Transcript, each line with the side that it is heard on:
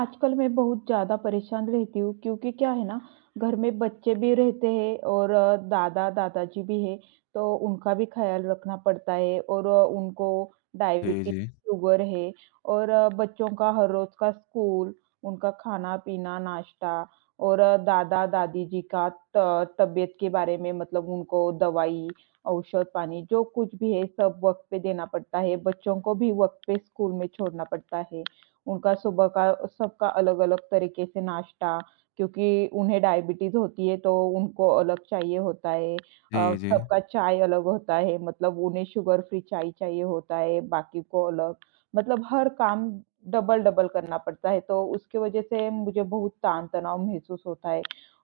right: आजकल मैं बहुत ज़्यादा परेशान रहती हूँ क्योंकि क्या है ना, घर में बच्चे भी रहते हैं और दादा-दादाजी भी हैं, तो उनका भी ख़्याल रखना पड़ता है और उनको
left: जी,
right: डायबिटीज़,
left: जी।
right: शुगर है और बच्चों का हर रोज़ का स्कूल, उनका खाना-पीना, नाश्ता और दादा-दादी जी का त तबीयत के बारे में मतलब उनको दवाई, औषध पानी जो कुछ भी है, सब वक़्त पे देना पड़ता है। बच्चों को भी वक़्त पे स्कूल में छोड़ना पड़ता है। उनका सुबह का सबका अलग-अलग तरीके से नाश्ता, क्योंकि उन्हें डायबिटीज़ होती है, तो उनको अलग चाहिए होता है।
left: जी, जी।
right: सबका चाय अलग होता है, मतलब उन्हें शुगर फ्री चाय चाहिए होता है, बाकी को अलग। मतलब हर काम डबल-डबल करना पड़ता है, तो उसकी वजह से मुझे बहुत तान-तनाव महसूस होता है।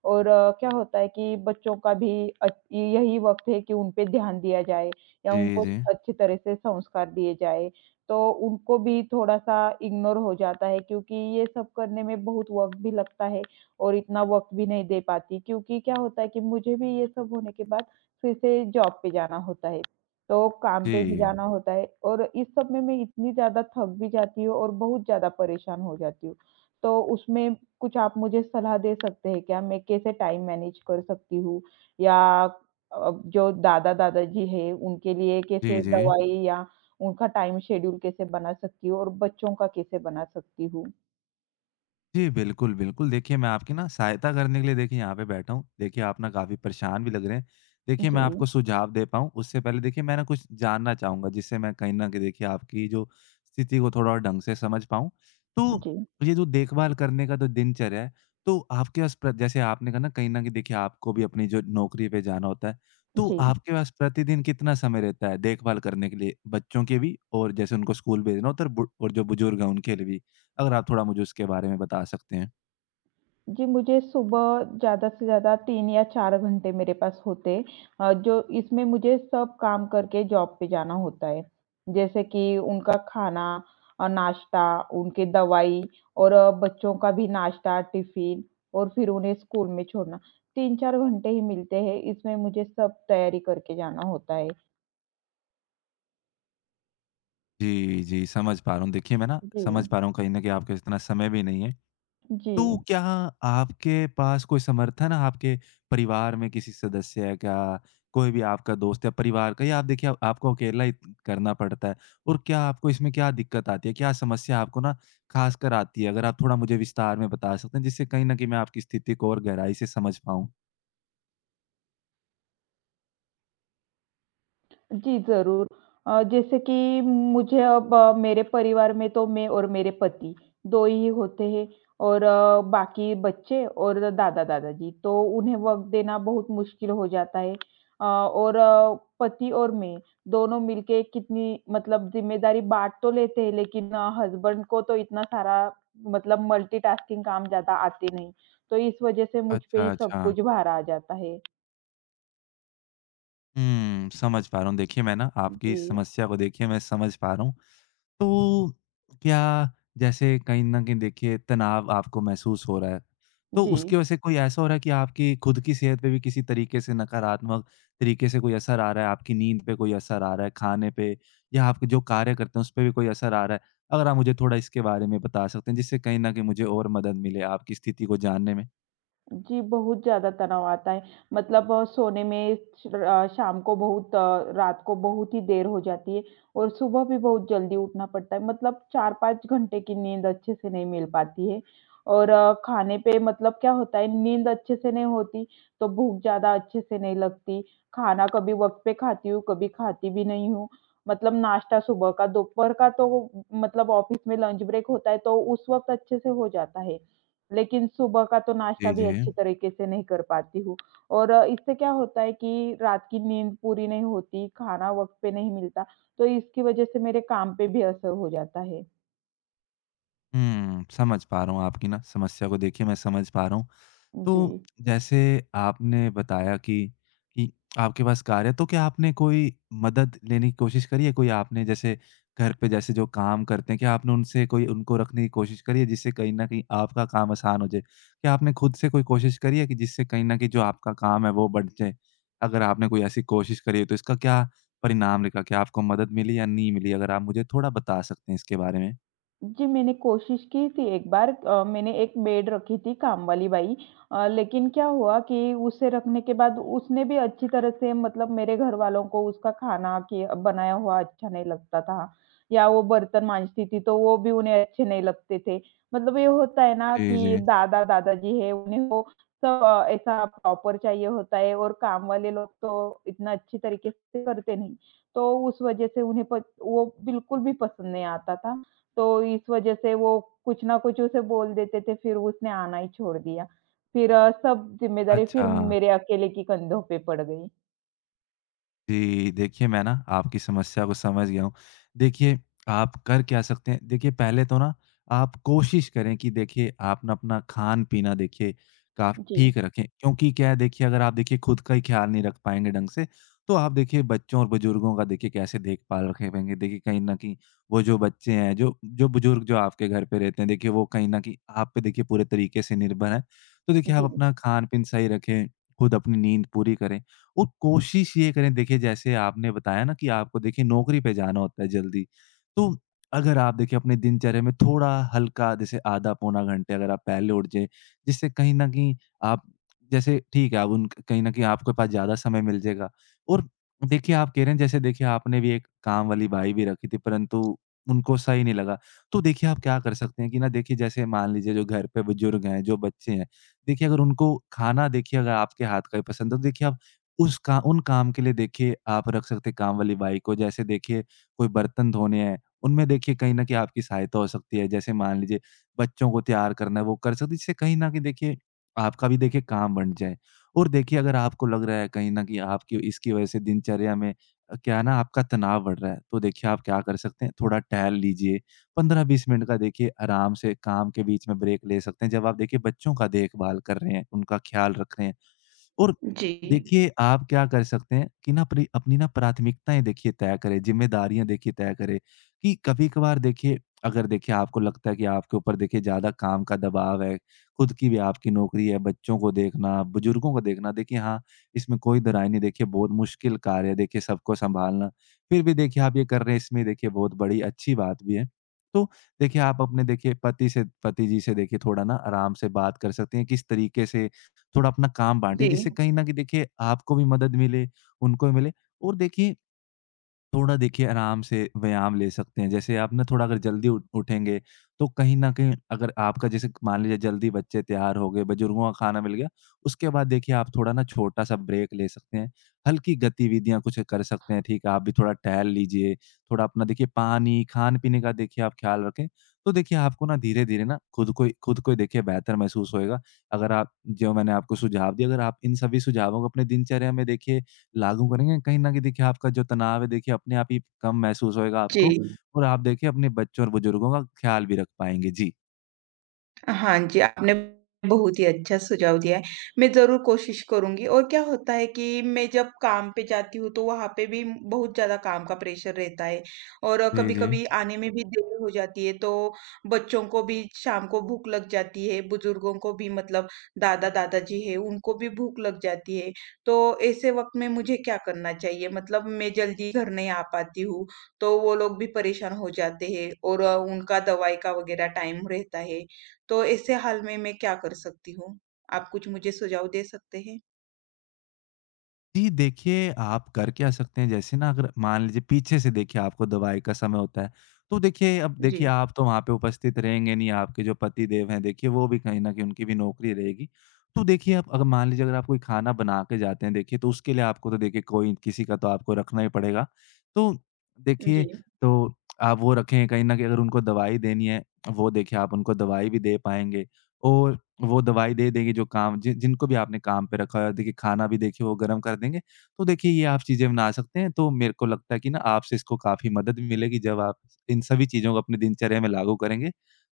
right: और क्या होता है कि बच्चों का भी यही वक़्त है कि उन पे ध्यान दिया जाए या
left: जी,
right: उनको
left: जी।
right: अच्छी तरह से संस्कार दिए जाए। तो उनको भी थोड़ा-सा इग्नोर हो जाता है क्योंकि ये सब करने में बहुत वक़्त भी लगता है और इतना वक़्त भी नहीं दे पाती क्योंकि क्या होता है कि मुझे भी ये सब होने के बाद फिर से जॉब पे जाना होता है। तो काम पे भी
left: जी।
right: जाना होता है और इस सब में मैं इतनी ज़्यादा थक भी जाती हूँ और बहुत ज़्यादा परेशान हो जाती हूँ। तो उसमें कुछ आप मुझे सलाह दे सकते हैं क्या? मैं कैसे टाइम मैनेज कर सकती हूँ या जो दादा-दादाजी हैं उनके लिए कैसे
left: जी, जी।
right: दवाई या उनका टाइम शेड्यूल कैसे बना सकती हूँ और बच्चों का कैसे बना सकती हूँ?
left: जी, बिल्कुल, बिल्कुल। देखिए, मैं आपकी ना सहायता करने के लिए देखिए यहाँ पे बैठा हूँ। देखिए, आप ना काफ़ी परेशान भी लग रहे हैं। देखिए, मैं
right: जी,
left: आपको सुझाव दे पाऊँ, उससे पहले देखिए मैं ना कुछ जानना चाहूँगा, जिससे मैं कहीं न कहीं देखिए आपकी जो स्थिति को थोड़ा और ढंग से समझ पाऊँ। तो
right: जी,
left: ये जो देखभाल करने का जो दिनचर्या है, तो आपके पास प्र जैसे आपने कहा ना कहीं न कहीं देखिए आपको भी अपनी जो नौकरी पे जाना होता है, तो
right: जी।
left: आपके पास प्रतिदिन कितना समय रहता है देखभाल करने के लिए? बच्चों के भी और जैसे उनको स्कूल भेजना होता है और बु और जो बुजुर्ग हैं उनके लिए भी। अगर आप थोड़ा मुझे उसके बारे में बता सकते हैं।
right: जी, मुझे सुबह ज़्यादा से ज़्यादा 3 या 4 घंटे मेरे पास होते जो इसमें मुझे सब काम करके जॉब पे जाना होता है। जैसे कि उनका खाना नाश्ता, उनकी दवाई और बच्चों का भी नाश्ता, टिफ़िन और फिर उन्हें स्कूल में छोड़ना। 3-4 घंटे ही मिलते हैं, इसमें मुझे सब तैयारी करके जाना होता है।
left: जी, जी, समझ पा रहा हूँ। देखिए, मैं ना समझ
right: जी,
left: पा रहा हूँ कहीं न कहीं आपके पास इतना समय भी नहीं है।
right: जी।
left: तो क्या आपके पास कोई समर्थन है आपके परिवार में किसी सदस्य है क्या? कोई भी आपका दोस्त या परिवार का या आप देखिए आपको अकेला ही करना पड़ता है और क्या आपको इसमें क्या दिक्कत आती है? क्या समस्या आपको ना ख़ासकर आती है? अगर आप थोड़ा मुझे विस्तार में बता सकते हैं जिससे कहीं न कहीं मैं आपकी स्थिति को और गहराई से समझ पाऊँ।
right: जी, ज़रूर। जैसे कि मुझे अब मेरे परिवार में तो मैं और मेरे पति 2 ही होते हैं और बाकी बच्चे और दादा-दादा जी, तो उन्हें वक़्त देना बहुत मुश्किल हो जाता है। और पति और मैं दोनों मिलके कितनी मतलब ज़िम्मेदारी बाँट तो लेते हैं, लेकिन हस्बैंड को तो इतना सारा मतलब मल्टीटास्किंग काम ज़्यादा आते नहीं, तो इस वज़ह से मुझ पे ही
left: अच्छा,
right: सब
left: अच्छा।
right: कुछ भार आ जाता है।
left: हुँ, समझ पा रहा हूँ। देखिए, मैं ना आपकी इस
right: जी,
left: समस्या को देखिए मैं समझ पा रहा हूँ। तो क्या जैसे कहीं न कहीं देखिए तनाव आपको महसूस हो रहा है, तो
right: जी।
left: उसकी वजह से कोई ऐसा हो रहा है कि आपकी खुद की सेहत पे भी किसी तरीके से नकारात्मक तरीके से कोई असर आ रहा है? आपकी नींद पे कोई असर आ रहा है, खाने पे या आप जो कार्य करते हैं उस पे भी कोई असर आ रहा है? अगर आप मुझे थोड़ा इसके बारे में बता सकते हैं जिससे कहीं न कहीं मुझे और मदद मिले आपकी स्थिति को जानने में।
right: जी, बहुत ज़्यादा तनाव आता है। मतलब सोने में शाम को बहुत रात को बहुत ही देर हो जाती है और सुबह भी बहुत जल्दी उठना पड़ता है। मतलब 4-5 घंटे की नींद अच्छे से नहीं मिल पाती है और खाने पे मतलब क्या होता है, नींद अच्छे से नहीं होती, तो भूख ज़्यादा अच्छे से नहीं लगती। खाना कभी वक़्त पे खाती हूँ, कभी खाती भी नहीं हूँ। मतलब नाश्ता सुबह का, दोपहर का तो मतलब ऑफ़िस में लंच ब्रेक होता है, तो उस वक़्त अच्छे से हो जाता है। लेकिन सुबह का तो नाश्ता
left: जी,
right: भी
left: जी।
right: अच्छी तरीके से नहीं कर पाती हूँ और इससे क्या होता है कि रात की नींद पूरी नहीं होती, खाना वक़्त पे नहीं मिलता, तो इसकी वज़ह से मेरे काम पे भी असर हो जाता है।
left: हुँ, समझ पा रहा हूँ आपकी ना समस्या को देखिए मैं समझ पा रहा हूँ।
right: जी।
left: तो जैसे आपने बताया कि आपके पास कार है, तो क्या आपने कोई मदद लेने की कोशिश करी है? कोई आपने जैसे घर पे जैसे जो काम करते हैं, क्या आपने उनसे कोई उनको रखने की कोशिश करी है, जिससे कहीं न कहीं आपका काम आसान हो जाए? क्या आपने खुद से कोई कोशिश करी है कि जिससे कहीं न कहीं जो आपका काम है, वो बढ़ जाए? अगर आपने कोई ऐसी कोशिश करी है, तो इसका क्या परिणाम निकला? क्या आपको मदद मिली या नहीं मिली? अगर आप मुझे थोड़ा बता सकते हैं इसके बारे में।
right: जी, मैंने कोशिश की थी एक बार मैंने एक मेड रखी थी काम वाली बाई लेकिन क्या हुआ कि उसे रखने के बाद उसने भी अच्छी तरह से मतलब मेरे घरवालों को उसका खाना कि बनाया हुआ अच्छा नहीं लगता था, या वो बर्तन माँजती थी तो वो भी उन्हें अच्छे नहीं लगते थे। मतलब ये होता है ना
left: जी,
right: कि
left: जी।
right: दादा, दादाजी हैं उन्हें वो सब ऐसा प्रॉपर चाहिए होता है और काम वाले लोग तो इतना अच्छी तरीके से करते नहीं। तो उस वज़ह से उन्हें प वो बिल्कुल भी पसंद नहीं आता था। तो इस वज़ह से वो कुछ ना कुछ उसे बोल देते थे, फिर उसने आना ही छोड़ दिया। फिर सब ज़िम्मेदारी फिर
left: अच्छा।
right: मेरे अकेले के कंधों पे पड़ गई।
left: जी, देखिए मैं ना आपकी समस्या को समझ गया हूँ। देखिए, आप कर क्या सकते हैं देखिए पहले तो ना आप कोशिश करें कि देखिए आप ना अपना खान-पीना देखिए काफ़
right: जी,
left: ठीक रखें। क्योंकि क्या है देखिए अगर आप देखिए खुद का ही ख़्याल नहीं रख पाएँगे ढंग से, तो आप देखिए बच्चों और बुज़ुर्गों का देखिए कैसे देखभाल रख पाएँगे। देखिए कहीं न कहीं वो जो बच्चे हैं, जो जो बुज़ुर्ग जो आपके घर पे रहते हैं देखिए वो कहीं न कहीं आप पे देखिए पूरे तरीके से निर्भर हैं। तो देखिए आप
right: जी।
left: अपना खान-पीन सही रखें, खुद अपनी नींद पूरी करें। और कोशिश ये करें देखिए जैसे आपने बताया ना कि आपको देखिए नौकरी पे जाना होता है जल्दी। तो अगर आप देखिए अपने दिनचर्या में थोड़ा हल्का जैसे आधा पौना घंटे अगर आप पहले उठ जाएँ, जिससे कहीं न कहीं आप जैसे ठीक है आप उन कहीं न कहीं आपके पास ज़्यादा समय मिल जाएगा। और देखिए आप कह रहे हैं जैसे देखिए आपने भी एक काम वाली बाई भी रखी थी परंतु उनको सही नहीं लगा। तो देखिए आप क्या कर सकते हैं कि ना देखिए जैसे मान लीजिए जो घर पे बुजुर्ग हैं, जो बच्चे हैं, देखिए अगर उनको खाना देखिए अगर आपके हाथ का ही पसंद है तो देखिए आप उस का उन काम के लिए देखिए आप रख सकते हैं काम वाली बाई को। जैसे देखिए कोई बर्तन धोने हैं, उनमें देखिए कहीं न कहीं आपकी सहायता हो सकती है। जैसे मान लीजिए बच्चों को तैयार करना है, वो कर सकती है। इससे कहीं न कहीं देखिए आपका भी देखिए काम बँट जाए। और देखिए अगर आपको लग रहा है कहीं न कहीं आपकी इसकी वज़ह से दिनचर्या में क्या है ना आपका तनाव बढ़ रहा है, तो देखिए आप क्या कर सकते हैं, थोड़ा टहल लीजिए। 15-20 मिनट का देखिए आराम से काम के बीच में ब्रेक ले सकते हैं। जब आप देखिए बच्चों का देखभाल कर रहे हैं, उनका ख़्याल रख रहे हैं। और
right: जी,
left: देखिए, आप क्या कर सकते हैं कि ना अपनी अपनी ना प्राथमिकताएँ देखिए तय करें, ज़िम्मेदारियाँ देखिए तय करें कि कभी-कभार देखिए अगर देखिए आपको लगता है कि आपके ऊपर देखिए ज़्यादा काम का दबाव है, खुद की भी आपकी नौकरी है, बच्चों को देखना, बुजुर्गों को देखना, देखिए हाँ, इसमें कोई दराय नहीं देखिए बहुत मुश्किल कार्य है देखिए सबको सँभालना। फिर भी देखिए आप ये कर रहे हैं इसमें देखिए बहुत बड़ी अच्छी बात भी है। तो देखिए आप अपने देखिए पति से पति जी से देखिए थोड़ा ना आराम से बात कर सकते हैं, किस तरीके से थोड़ा अपना काम
right: जी,
left: बाँटे, जिससे कहीं न कहीं देखिए आपको भी मदद मिले, उनको भी मिले और देखिए थोड़ा देखिए आराम से व्यायाम ले सकते हैं। जैसे आप ना थोड़ा अगर जल्दी उठ उठेंगे, तो कहीं न कहीं अगर आपका जैसे मान लीजिए जल्दी बच्चे तैयार हो गए, बुजुर्गों का खाना मिल गया, उसके बाद देखिए आप थोड़ा ना छोटा-सा ब्रेक ले सकते हैं। हल्की गतिविधियाँ कुछ कर सकते हैं, ठीक है? आप भी थोड़ा टहल लीजिए, थोड़ा अपना देखिए पानी, खान-पीने का देखिए आप ख़्याल रखें। तो देखिए आपको ना धीरे-धीरे ना खुद को ही देखिए बेहतर महसूस होएगा। अगर आप जो मैंने आपको सुझाव दिए, अगर आप इन सभी सुझावों को अपने दिनचर्या में देखिए लागू करेंगे, कहीं न कहीं देखिए आपका जो तनाव है देखिए अपने आप ही कम महसूस होएगा
right: जी।
left: आपको और आप देखिए अपने बच्चों और बुजुर्गों का ख़्याल भी रख पाएँगे। जी।
right: हाँ जी, आपने बहुत ही अच्छा सुझाव दिया है। मैं ज़रूर कोशिश करूँगी और क्या होता है कि मैं जब काम पे जाती हूँ तो वहाँ पे भी बहुत ज़्यादा काम का प्रेशर रहता है और
left: जी, जी।
right: कभी-कभी आने में भी देर हो जाती है तो बच्चों को भी शाम को भूख लग जाती है, बुजुर्गों को भी मतलब दादा-दादाजी हैं उनको भी भूख लग जाती है। तो ऐसे वक़्त में मुझे क्या करना चाहिए? मतलब मैं जल्दी घर नहीं आ पाती हूँ, तो वो लोग भी परेशान हो जाते हैं और उनका दवाई का वग़ैरह टाइम रहता है। तो ऐसे हाल में मैं क्या कर सकती हूँ? आप कुछ मुझे सुझाव दे सकते हैं?
left: जी, देखिए आप कर क्या सकते हैं जैसे ना अगर मान लीजिए पीछे से देखिए आपको दवाई का समय होता है, तो देखिए अब देखिए
right: जी,
left: आप तो वहाँ पे उपस्थित रहेंगे नहीं, आपके जो पतिदेव हैं देखिए वो भी कहीं न कहीं उनकी भी नौकरी रहेगी। तो देखिए आप अगर मान लीजिए अगर आप कोई खाना बना के जाते हैं देखिए, तो उसके लिए आपको तो देखिए कोई किसी का तो आपको रखना ही पड़ेगा। तो
right: जी।
left: देखिए, तो आप वो रखें कहीं न कहीं अगर उनको दवाई देनी है, वो देखिए आप उनको दवाई भी दे पाएँगे। और वो दवाई दे देंगे जो काम जिनको भी आपने काम पे रखा है, देखिए खाना भी देखिए वो गरम कर देंगे। तो देखिए ये आप चीज़ें बना सकते हैं, तो मेरे को लगता है कि ना आपसे इसको काफ़ी मदद मिलेगी जब आप इन सभी चीज़ों को अपनी दिनचर्या में लागू करेंगे।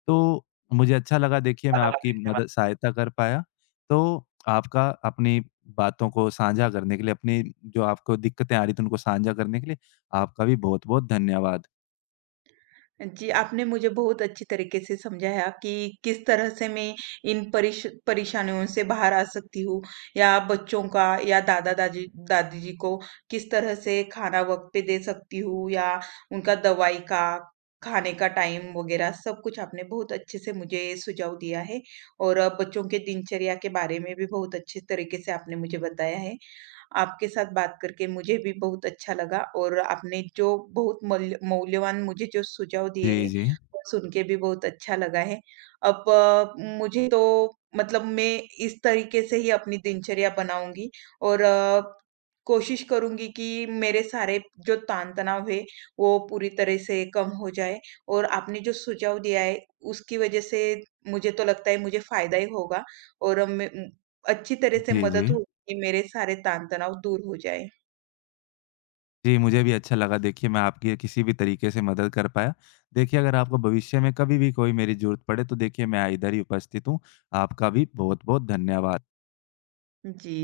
left: तो मुझे अच्छा लगा देखिए मैं
right: हाँ,
left: आपकी
right: देखिए मैम
left: मदद सहायता कर पाया। तो आपका अपनी बातों को साझा करने के लिए, अपनी जो आपको दिक्कतें आ रही थी उनको साझा करने के लिए आपका भी बहुत-बहुत धन्यवाद।
right: जी, आपने मुझे बहुत अच्छी तरीके से समझाया कि किस तरह से मैं इन परेशानियों से बाहर आ सकती हूँ या बच्चों का या दादा-दाजी दादी दादी जी को किस तरह से खाना वक़्त पे दे सकती हूँ या उनका दवाई का, खाने का टाइम वग़ैरह सब कुछ आपने बहुत अच्छे से मुझे सुझाव दिया है और बच्चों के दिनचर्या के बारे में भी बहुत अच्छे तरीके से आपने मुझे बताया है। आपके साथ बात करके मुझे भी बहुत अच्छा लगा और आपने जो बहुत मूल्य मौल्यवान मुझे जो सुझाव दिए
left: जी,
right: हैं,
left: जी।
right: वो सुन के भी बहुत अच्छा लगा है। अब मुझे तो मतलब मैं इस तरीके से ही अपनी दिनचर्या बनाऊँगी और कोशिश करूँगी कि मेरे सारे जो तान-तनाव है, वो पूरी तरह से कम हो जाए और आपने जो सुझाव दिया है, उसकी वजह से मुझे तो लगता है मुझे फ़ायदा ही होगा और मैं अच्छी तरह से
left: जी,
right: मदद
left: जी।
right: हो कि मेरे सारे तान-तनाव दूर हो जाएँ।
left: जी, मुझे भी अच्छा लगा देखिए मैं आपकी किसी भी तरीके से मदद कर पाया। देखिए अगर आपको भविष्य में कभी भी कोई मेरी ज़रूरत पड़े तो देखिए मैं इधर ही उपस्थित हूँ। आपका भी बहुत-बहुत धन्यवाद।
right: जी।